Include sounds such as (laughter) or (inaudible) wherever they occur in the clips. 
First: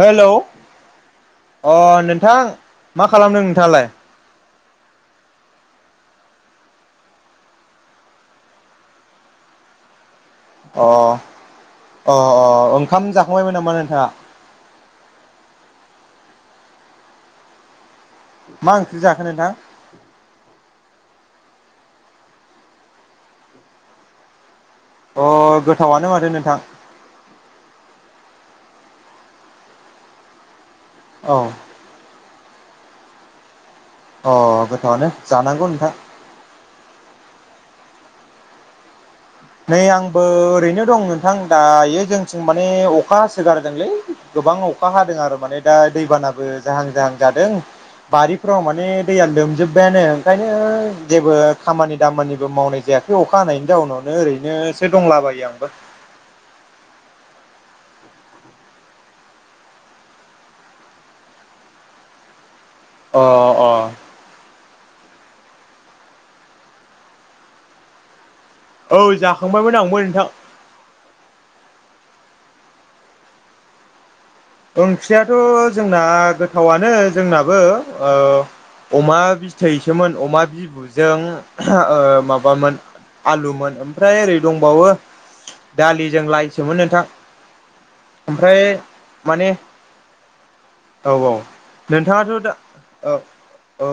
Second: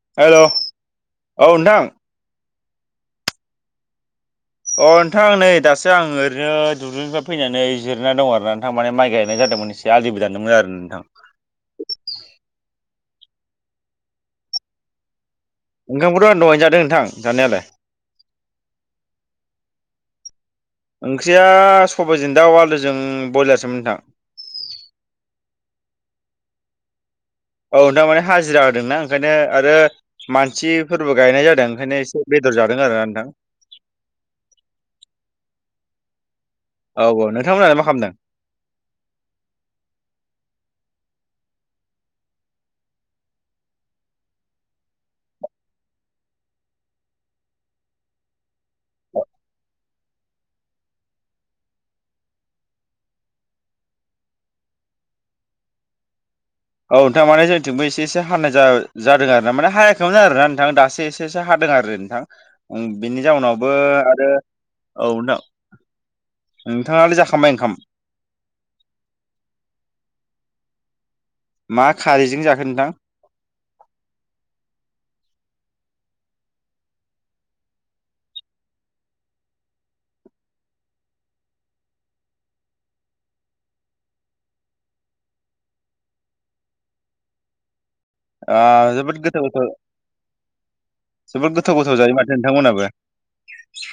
Hello. Hello औ अ नोंथां नोंथां मा खालामदों नोंथाङालाय? अ नोंथां नै दासो आं ओरैनो दुब्लिनिफ्राय फैनानै जिरना दं आरो नोंथां माने माइ गायनाय जादोंमोन एसे। ए आलिबो दानदोंमोन आरो अ नोंथां। अ अ ओंखाम जाखांबायमोन नामा नोंथाङा? ओंखामखौथ आं दहायनो जादों नोंथां जानायालाय। मा ओंख्रि जाखोन नोंथां? ओंख्रिया सबाइजों दाउ आलुजों ब्रयलारसोमोन नोंथां। अ गोथावानो माथो नोंथां। औ नोंथां माने हाजिरा होदोंनाा ओंखायनो आरो मानसिफोरबो औ गायनाय जादों ओंखायनो एसे। बेदर जादों आरो ना नोंथां। अ गोथावनो जानांगौ नोंथां। औ औ नोंथांमोनानो मा खालामदों? नै आंबो ओरैनो दं नोंथां दायो जोंथिं माने अखा हासोगारदोंलै। गोबां अखा हादों आरो माने दा दैबानाबो जाहां जाहां जादों। बारिफ्राव माने दैया लोमजोब्बायानो ओंखायनो जेबो खामानि दामानिबो मावनाय जायाखै। बे अखा हानायनि जाउनावनो ओरैनोसो दंलाबायो आंबो। औ नोंथां माने जोंथिंबो एसे एसे हानाय जादों आरो ना माने हायाखैमोन आर ना नोंथां दासो एसे एसे हादों आरो। थां अ बिनि जाउनावबो अ आरो औ नोंथां नोंथाङालाय जाखांबाय ओंखाम? औ जाखांबायमोन आंबो नोंथां। मा खारैजों जाखो नोंथां? ओंख्रियाथ' जोंना गोथावनो जोंनाबो अमा बिथैसोमोन अमा बिबुजों माबामोन आलुमोन ओमफ्राय ओरै दंबावो। दालिजों लायसोमोन नोंथां। ओमफ्राय ओ जोबोद गोथाव माने गोथाव औ औ जोबोद गोथाव गोथाव जायो माथो नोंथाङाथ' दा नोंथांमोनहाबो। औ औ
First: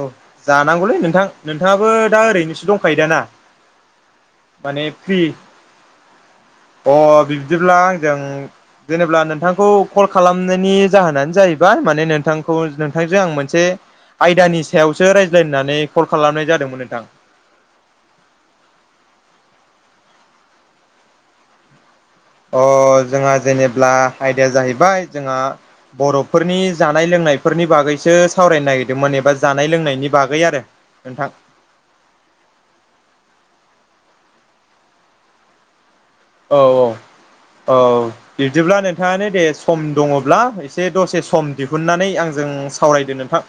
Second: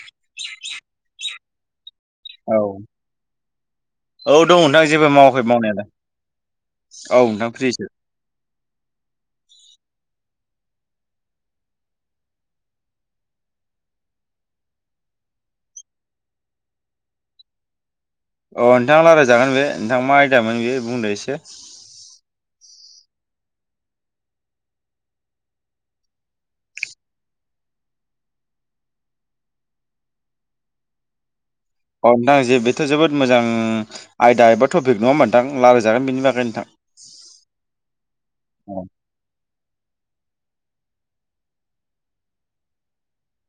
जानांगौलै नोंथां। नोंथाङाबो दा औ ओरैनोसो दंखायोदाना औ दं माने नोंथां जेबो फ्रि मावाखै मावनायालाय अ औ नोंथां बिदिब्ला फ्रिसो आंजों जेनेब्ला नोंथांखौ कल खालामनायनि जाहोनानो जाहैबाय माने नोंथांखौ नोंथांजों आं मोनसे आयदानि सायावसो रायज्लायनो होननानै कल खालामनाय जादोंमोन नोंथां। अ नोंथाङा रायजायजागोन बे नोंथाङा मा आयदामोन बे बुंदो एसे। अ जोंहा जेनेब्ला आयदाया जाहैबाय जोंहा बर'फोरनि जानाय लोंनायफोरनि बागैसो सावरायनो नागिरदोंमोन एबा जानाय लोंनायनि बागै आरो नोंथां। औ नोंथां जे बेथ' जोबोद मोजां आयदा एबा टपिक नङा होमबा नोंथां लायरायजागोन बेनि बाग औ औ औ बिबदिब्ला अ नों नोंथाङानो दे सम दङब्ला एसे दसे सम दिहुननानै आंजों सावरायदो नोंथां।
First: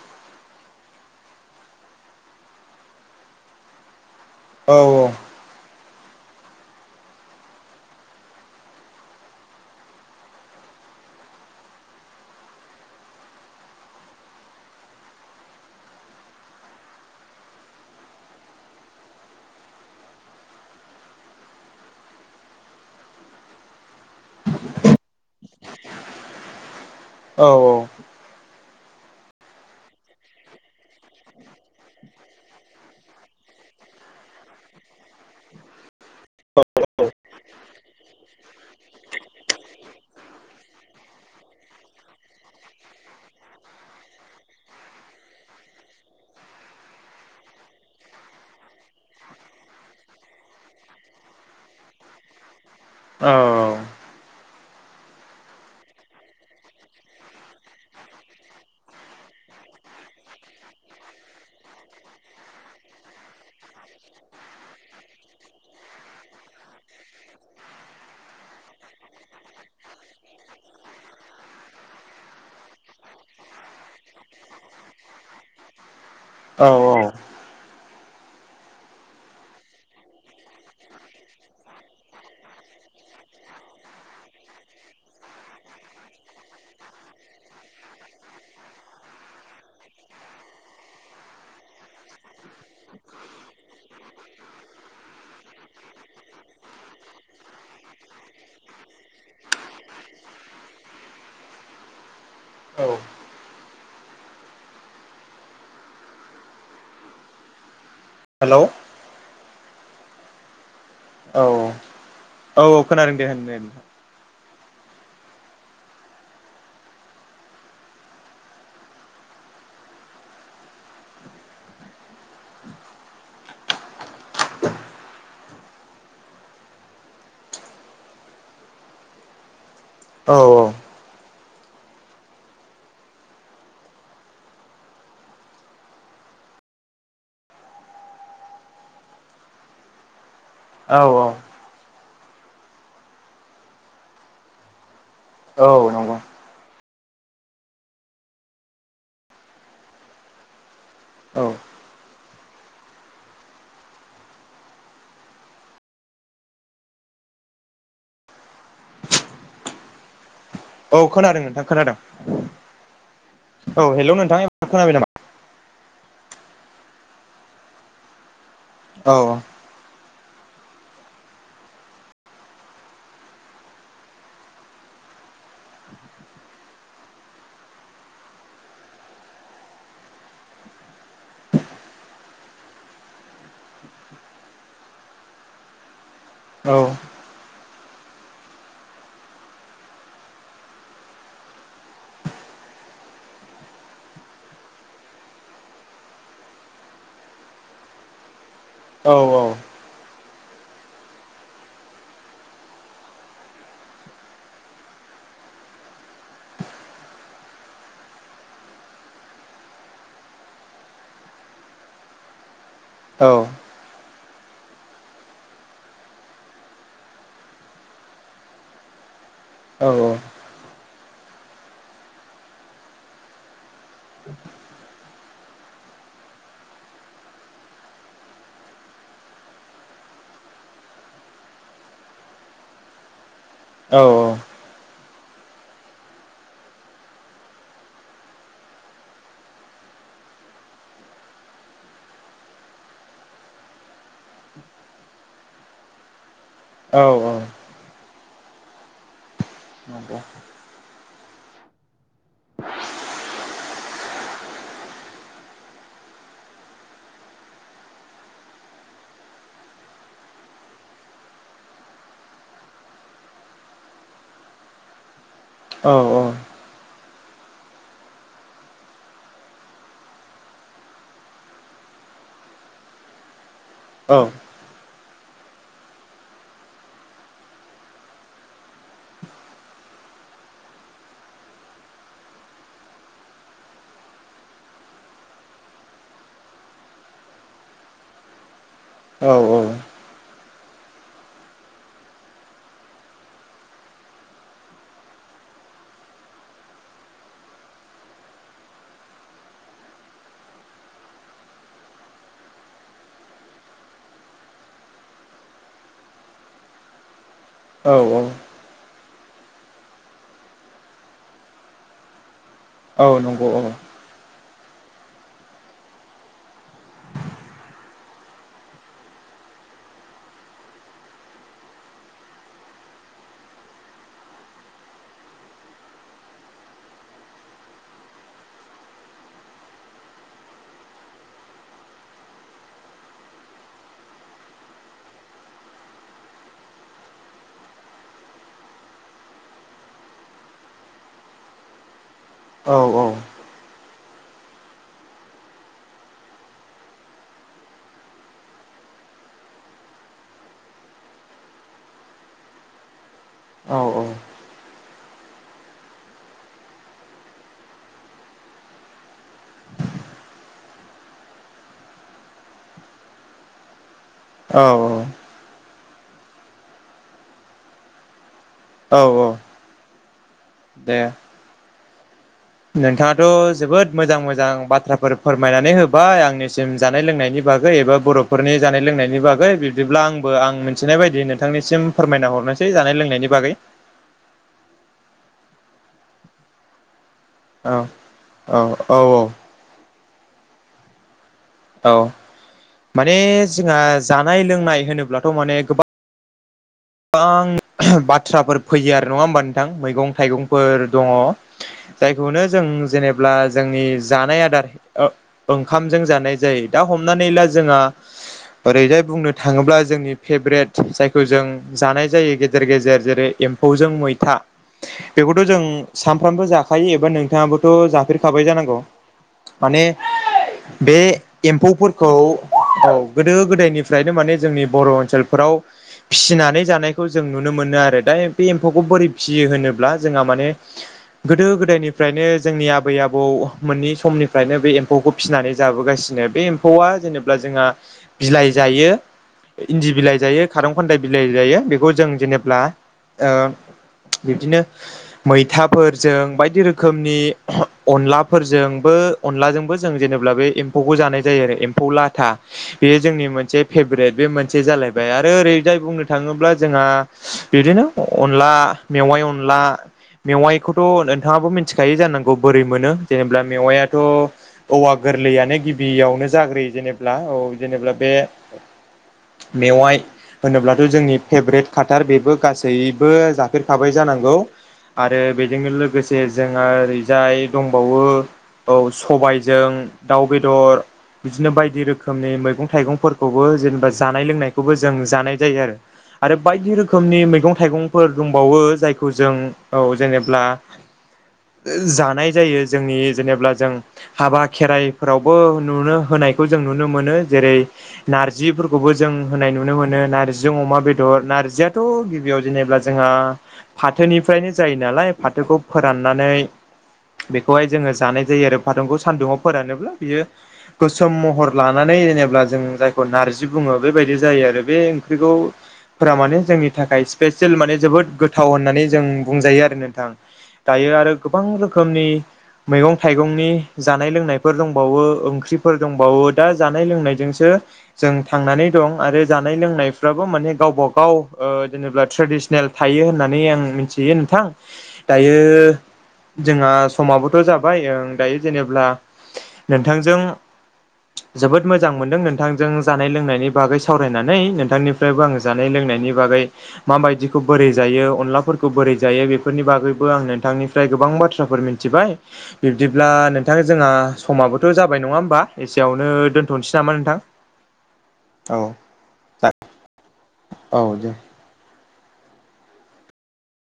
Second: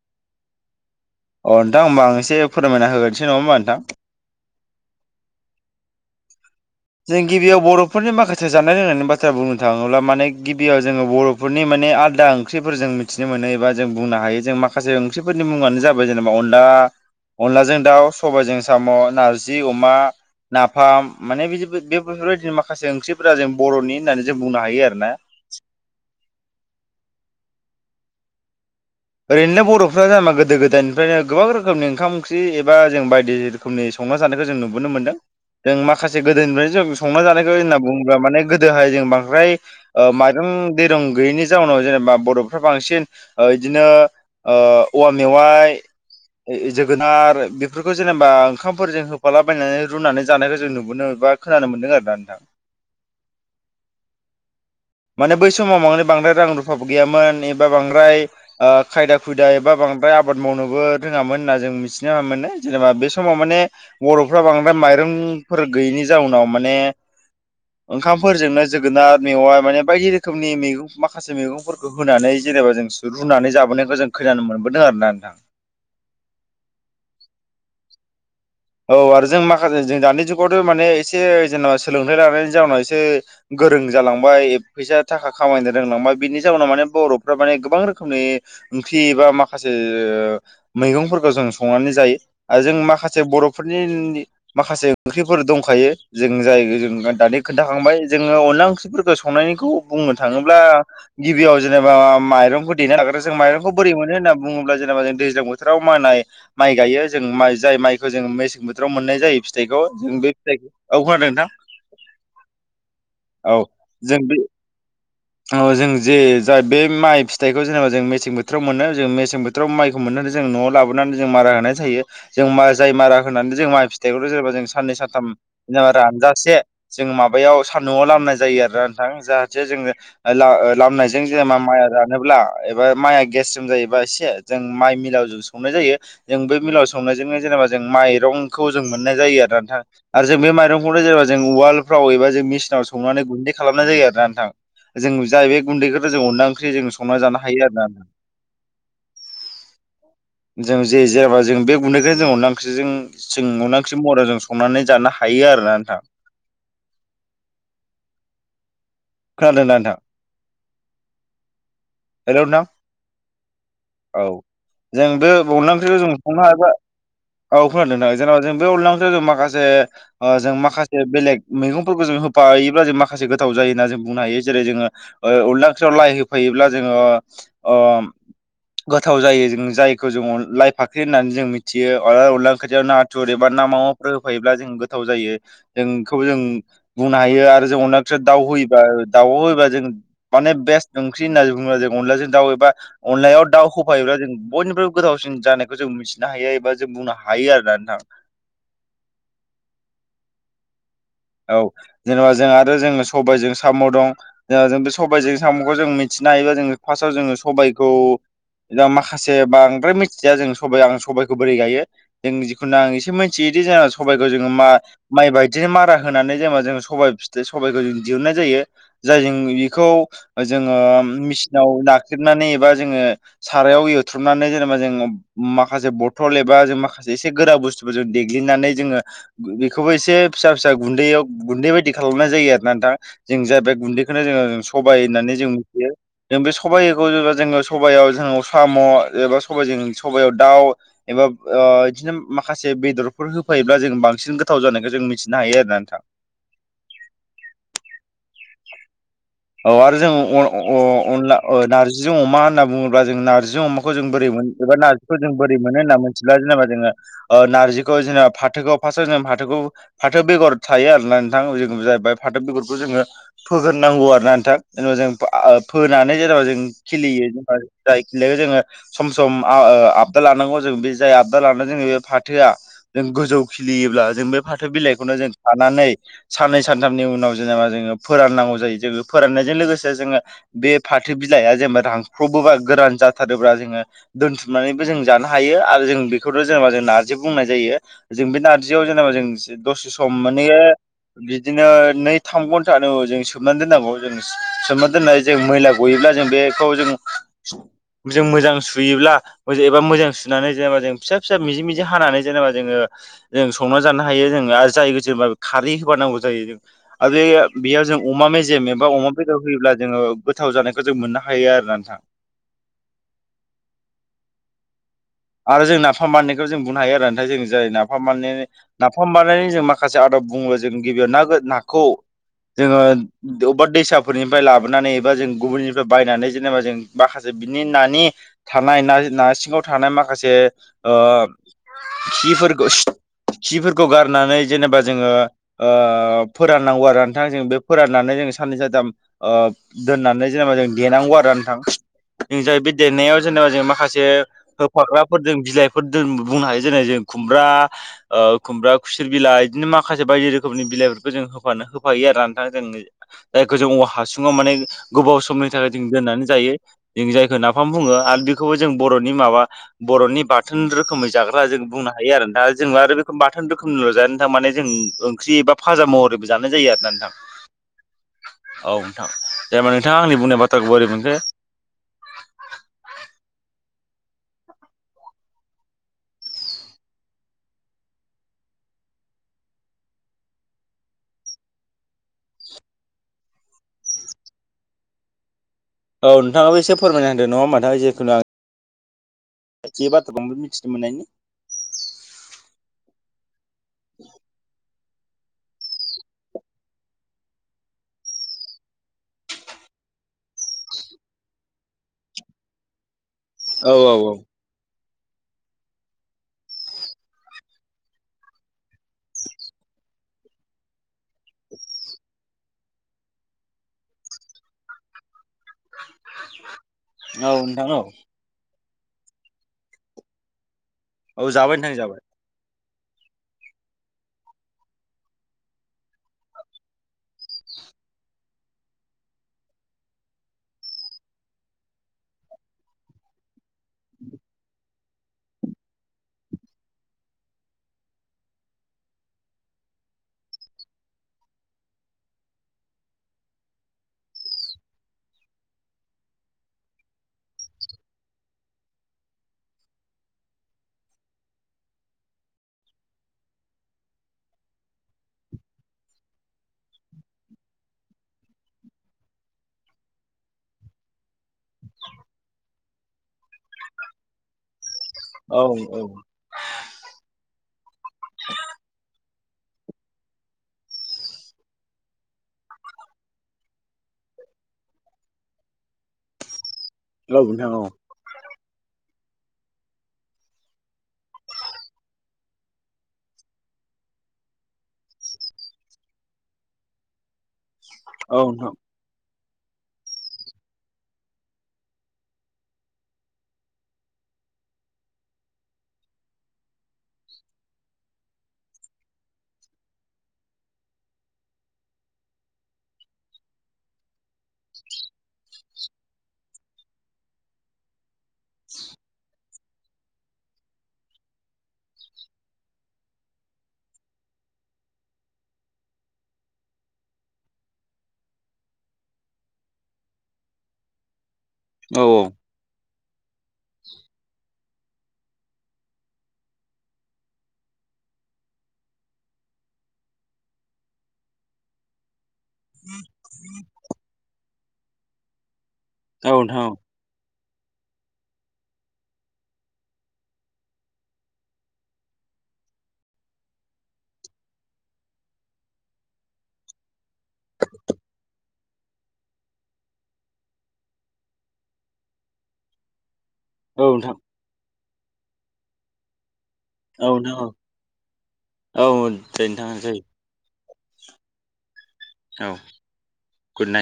अ नोंथां होमबा आं एसे फोरमायना होग्रोनोसै नङा होनबा नोंथां। औ औ। जों गिबियाव बर'फोरनि माखासे जानाय लोंनायनि बाथ्रा बुंनो थाङोब्ला माने गिबियाव जोङो बर' फोरनि माने आलादा ओंख्रिफोर जों मिथिनो मोनो एबा जों बुंनो हायो जों माखासे ओंख्रिफोरनि मुङानो जाबाय जेनेबा अनला अनलाजों दाउ सबायजों साम' नारजि अमा नाफाम माने बिदि बे बेफोरबायदिनो माखासे ओंख्रिफोरा जों बर'नि होननानै जों बुंनो हायो आरोना। औ औ। ओरैनो बर'फ्रा जेनबा गोदो गोदायनिफ्रायनो गोबां रोखोमनि ओंखाम ओंख्रि एबा जों बायदि रोखोमनि संना जानायखौ जों नुबोनो मोन्दों। जों माखासे गोदोनिफ्रायनो जों संना जानायखौ होनना बुङोब्ला माने गोदोहाय जों बांद्राय ओ माइरं दैरं गैयैनि जाउनाव जेनेबा बर'फ्रा बांसिन ओ बिदिनो ओ औवा मेवाइ जोगोनार बेफोरखौ जेनेबा ओंखामफोरजों होफालाबायनानै रुनानै जानायखौ जों नुबोनो एबा खोनानो मोनदों आरोना नोंथां। औ। माने बै समाव माने बांद्राय रां रुफाबो गैयामोन एबा बांद्राय ओ खायदा खुदा एबा बांद्राय आबाद मावनोबो रोङामोन होनना जों मिथिनो मोनो जेनेबा बे समाव माने बर'फ्रा बांद्राय माइरंफोर गैयैनि जाउनाव माने ओंखामफोरजोंनो जोगोनार मेवआ माने बायदि रोखोमनि मैगं माखासे मैगंफोरखौ होनानै जेनेबा जों रुनानै जाबोनायखौ जों खोनानो मोनबोदों आरोना नोंथां। औ औ। औ आरो जों माखासे जों दानि जुगावथ' माने एसे जेनेबा सोलोंथाइ लानायनि जाउनाव एसे गोरों जालांबाय फैसा थाखा खामायनो रोंलांबाय बिनि जाउनाव माने बर'फ्रा माने गोबां रोखोमनि ओंख्रि एबा माखासे मैगंफोरखौ जों संनानै जायो आरो जों माखासे बर' फोरनि माखासे ओंख्रिफोर दंखायो जों जाय जों दानि खोन्थाखांबाय जोङो अनला ओंख्रिफोरखौ संनायनिखौ बुंनो थाङोब्ला गिबियाव जेनेबा माइरंखौ औ देनो नागिर जों माइरंखौ बोरै मोनो होनना बुङोब्ला जेनेबा जों दैज्लां बोथोराव मानाय माइ गायो जों माइ जाय माइखौ जों हेलौ मेसें बोथोराव मोननाय जायो फिथाइखौ जों बे फिथाइखौ खोनादों औ नोंथां औ औ औ खोनादों दे होन दे औ होन। जों बे औ जों जे जा बे माइ फिथाइखौ जेनेबा जों मेसें बोथोराव मोनो जों मेसें बोथो थ्राव माइखौ मोननानै जों न'आव लाबोनानै जों मारा होनाय थायो जों मा जाय मारा होनानै जों माइ फिथाइखौथ' जेनबा जों साननै सानथाम जेनेबा रानजासे जों माबायाव सान्दुंआव लामनाय जायो आरोना नोंथां जाहाथे जोङो ओ औ ला-लामनाय जों जेनेबा माइआ रानोब्ला एबा माइआ गेस्रेम जायोबा एसे जों माइ मिलाव ज संनाय जायो। जों बे मिलाव संनायजोंनो जेनेबा जों माइरंखौ जों मोननाय जायो आरो नोंथां आरो जों बे माइ औ जों वालफ्राव एबा जों मिसिनाव संनानै गुन्दै खालामनाय जायो आरोना नोंथां। जों जाय बे औ गुन्दैखौ नंगौ जों अनला ओंख्रि जों संना जानो हायो आरोना। (inaudible) जों जे-जेनबा औ जों बे गुन्दैखौ जों अनला ओंख्रिजों जों अनला ओंख्रि महरा जों संनानै जानो हायो आरोना नोंथां खोनादों दा नोंथां औ खोनादों नोंथां खोनादों हेलौ नोंथां हेलौ औ नोंथां एबार खोनाबाय जोंदो अनला ओंख्रिखौ जों हमनो हा औ खोनादोंदा जेनेबा जों बे अनला ओंख्रैखौ नामा जों औ माखासे ओ जों माखासे बेलेग मैगंफोरखौ जों होफायोब्ला जों माखासे गोथाव जायोना जों बुंनो हायो जेरै जोङो ओ अनला ओंख्रियाव लाइ होफैयोब्ला जोङो ओ ओम गोथाव जायो जों जायखौ जों अन लाइ फाख्रि होननानै जों मिथियो अ अनला ओंख्रियाव ना थुर एबा ना मावाफोर होफायोब्ला जों गोथाव जायो जोंखौबो जों औ बुंनो हायो आरो जों अनला ओंख्रियाव दाउ होयोबा दाव होयोबा जों माने बेस्ट ओंख्रि होनना बुंङो जों अनलाजों दउ एबा अनलायाव दाउ होफायोब्ला जों बयनिफ्रायबो गोथावसिन जानायखौ जों नु मिथिनो हायो एबा जों बुंनो हायो आरोना नोंथां औ औ औ जेनेबा जों आरो जों सबायजों साम' दं जोंहा जों बे सबायजों साम'खौ जों मिथिनो हायोबा जो फार्स्टआव जोङो सबायखौ जा माखासे बांद्राय मिथिया जों सब आं सबाइखौ बोरै गायो जों जिखुनु आं एस औ सेमोथियोदि जोंहा सबायखौ जोंङो मा-माइ बायदिनो मारा होनानै जेनेबा जों सबाय फिथो सबाइखौ जों दिहुननाय जायो जाय जों औ बेखौ जोङो मेसिनाव नाख्रेबनानै एबा जोङो सारायाव एवथ्रुमनानै जेनेबा जों माखासे बथल एबा जों माखासे एसे गोरा बुस्थुफोर जों देग्लिनानै जोङो बेखौबो एसे फिसा फिस सा गुन्दैयाव गुन्दै बायदि खालामनाय जायो आरोना नोंथां जों जा बे औ गुन्दैखौनो जोङो सबाय होननानै जों मिथियो जों बे सबाइखौ जो-जो-जोङो सबायाव जोंङो साम' एबा सबजों सबायाव दाउ एबा ओ बिदिनो माखासे बेदरफोर होफायोब्ला जों बांसिन गोथाव जानायखौ जों मिथि ना हायो आरोना नोंथां औ औ औ आरो जों नंगौ अ-अ-अनला ओ नार्जिजों अमा होनना बुङोब्ला जों नारजि अमाखौ जों बोरै मोन एबा नारजिखौ जों बोरै मोनो होनना मिथिला जेनेबा जोङो ओ नारजिखौ जोेनबा फाथोखौ फार्स्टआव जों फाथोखौ फाथो बेगर थायो आरोना नोंथां जिखुनु जाया जाहैबाय फाथो बेगरखौ जोङो फोगोरनांगौ आरोना नोंथां जेनेबा जों फोआ औ फोनानै औ जेनेबा जों खिलियो जों जाय खिलिनायखौ जोङो सम सम आओ आबदाल लानांगौ जों बे जाय आबदा लानानै जोंङो बे फाथोआ जों गोजौ खिलियोब्ला जों बे औ फाथो बिलाइखौनो जों खानानै साननै सानथामनि उनाव जेनेबा जोङो फोराननांगौ जायो जोङो फोराननायजों लोगोसे जोङो बे फाथो बिलाइआ जेनेबा रांख्रबबोबा गोरान जाथारोब्ला जोङो दोनथुमनानैबो जों जानो हायो आरो जों बेखौनो जेनेबा जों नारजि बुंनाय जायो जों बे नारजि (unintelligible) जेनेबा औ जों दसे सम माने बिदिनो नै थाम घन्टानो जों सोबनानै दोननांगौ जों सोमोर दोननाय जों मैला गयोब्ला जों बेखौ जों जों मोजां सुयोब्ला एबा मोजां सुनानै जेनेबा जों फिसा फिसा मिजि मिजि हानानै जेनेबा जोङो जों संना जानो हा हायो जों आरो जाय गोसोबा खारै होबा नांगौ जायो जों आरो बेयाव जों औ अमा मेजेम एबा अमा बेदर होयोब्ला जोङो गोथाव जानायखौ जों मोननो हायो आरोना नोंथां औ नंगौ औ आरो जों नाफाम माननायखौ जों बुंनो हायो आरो नाथाय जों जाय नाफाम माने नाफाम बानायनायनि जों माखासे आदब बुङो जों गिबियाव ना-नाखौ जोङो अबेबा दैसाफोरनिफ्राय लाबोनानै एबा जों गुबुननिफ्राय बायनानै जेनेबा जों माखासे बिनि नानि थानाय ना-नारसिङाव थानाय माखासे ओ खिफोरखौ खिफोरखौ गारनानै जेनेबा जोङो ओ फोराननांगौ आरो नोंथां जों बे फोराननानै जों साननै सानथाम ओ दोननानै जेनेबा जों देनांगौ आरो नोंथां बिनिफ्राय बे औ देनायाव जेनेबा जों माखासे फाग्राफोरजों बिलाइफोर द बुंनो हायो जेनै जों खुमब्रा ओ खुमब्रा खुसेर बिलाइ बिदिनो माखासे बायदि रोखोमनि बिलाइफोरखौ जों होफानो होफायो आरो नोंथां जों दा गोजौ औ औवा हासुङाव माने गोबाव समनि थाखाय जों दोननानै जायो जों जायखौ नाफाम बुङो आरो बेखौबो जों बर'नि माबा बर'नि बाथोन रोखोमै जाग्रा जों बुंनो हायो आरो दा जों आरो बाथोन रोखोम ल'जाया नों थारमाने जों औ औ ओंख्रि एबा फाजा महरैबो जानाय जायो आरोना नोंथां औ नोंथां औ औ जेनेबा नोंथाङा आंनि बुंनायबाथ' बाथ्राखौ बोरै दे मोनखो नोंथाङाथ' जोबोद मोजां मोजां बाथ्राफोर फोरमायनानै होबाय आंनिसिम जानाय लोंनायनि बागै एबा बर'फोरनि जानाय लोंनायनि बागै बिब्दिब्ला आंबो आं मिथिनाय बायदि नोंथांनिसिम फोरमायना हरनो सै जानाय लोंनायनि बागै औ नोंथाङाबो एसे फोरमाय होनदो नङा होनबा जिखुनु औ औ औ खायसे बाथ्राखौ आंबो मिथिनो मोननायनि (unintelligible) औ माने जोंहा जानाय लोंनाय होनोब्लाथ' माने गोबां गोबां बाथ्राफोर फैयो आरो नङा होमबा नोंथां मैगं थाइगंफोर दङ'। जायखौनो जों जेनेब्ला औ जोंनि औ औ जानाय आदार ओंखामजों जानाय जायो दा हमनानै ला जोंहा ओरैनो बुंनो थाङोब्ला जोंनि फेभरेट जायखौ जों जानाय जायो गेजेर गेजेर जेरै एम्फौजों मैथा बेखौथ' जों सानफ्रामबो जाखायो एबा औ नोंथां नोंथाङाबोथ' औ जाफेर खाबाय जानांगौ माने बे औ जाबाय नोंथां जाबाय एम्फौफोरखौ औ गोदो गोदायनिफ्रायनो माने जोंनि बर' ओनसोलफोराव फिसिना नै जानायखौ जों नुनो मोनो आरो दा बे एम्फौखौ बोरै फिसियो होनोब्ला जोंहा माने गोदो गोदायनिफ्रायनो जोंनि आबै आबौ मोननै समनिफ्रायनो बे एम्फौखौ फिसिनानै जाबोगासिनो बे एम्फौआ जेनेबा जोंहा बिलाइ जायो। इन्दि बिलाइ जायो खारं खान्दाय बिलाइ जायो बेखौ जों जेनेब्ला बिदिनो मैथाफोरजों बायदि रोखोमनि अनलाफोरजोंबो अनलाजोंबो जों जेनेबा बे एम्फौखौ जानाय जायो आरो एम्फौ लाथा बेयो जोंनि मोनसे फेभरेट बे मोनसे जालायबाय आरो ओरै जाय बुंनो थाङोब्ला जोंहा बिदिनो अनला मेवाइ अनला मेवाइखौथ' नोंथाङाबो मिथिखायो जानांगौ बोरै मोनो जेनेब्ला मेवायाथ' औवा औ गोरलैयानो औ गिबियावनो जाग्रोयो जेने औ जेनेब्ला बे मेवाइ होनोब्ला जोंनि फेभरेट खाथार बेबो गासैबो जाफेरखाबाय जानांगौ आरो बेजोंनो लोगोसे जोंहा औ ओरैजाय नोंथां औ दंबावो औ सबायजों दाउ बेदर बिदिनो बायदि रोखोमनि मैगं थाइगंफोरखौबो जेनेबा जानाय लोंनायखौबो जों जानाय जायो आरो बायदि रोखोमनि मैगं थाइगंफोर औ नोंथां दंबावो जायखौ जों औ जेनेब्ला जानाय जायो जोंनि जेनेबा जों हाबा खेराइफोरावबो नुनो होनायखौ जों नुनो मोनो जेरै नारजिफोरखौबो जों होनाय नुनो मोनो नार जों अमा बेदर नारजियाथ' गिबियाव जेनेबा जोंहा फाथोनिफ्रायनो जायो नालाय फाथोखौ फोराननानै बेखौहाय जोङो जानाय जायो आरो फाथौखौ सान्दुुङाव फोरानोब्ला बियो गोसोम महर लानानै जेनेबा जों जायखौ नारजि बुङो बेबायदि जायो आरो बे बेखौ फोरा माने जोंनि थाखाय स्पेसियेल माने जोबोद गोथाव होननानै जों बुंजायो आरो नोंथां दायो आरो गोबां औ रोखोमनि मैगं थाइगंनि जानाय लोंनायफोर दंबावो ओंख्रिफोर दंबावो दा जानाय लोंनायजोंसो जों थांनानै दं आरो जानाय लोंनायफ्राबो माने गावबागाव ओ जेनेबा ट्रेडिसनेल थायो होननानै आं मिथियो नोंथां दायो औ नोंथां जोंहा समाबोथ' जाबाय ओं दायो जेनेब्ला नोंथांजों जोबोद मोजां मोनदों नोंथांजों जानाय लोंनायनि बागै सावरायनानै नोंथांनि निफ्रायबो आङो जानाय लोंनायनि बागै माबायदिखौ बोरै जायो अनला फोरखौ बोरै जायो बेफोरनि बागैबो आं नोंथांनिफ्राय गोबां बाथ्राफोर मिथिबाय बिब्दिब्ला नोंथां औ जोंहा समाबोथ' जाबाय नङा होमबा एसेयावनो दोन थसै औ नामा नोंथां औ जै नोंथाङा जै औ दे औ गुदनाइट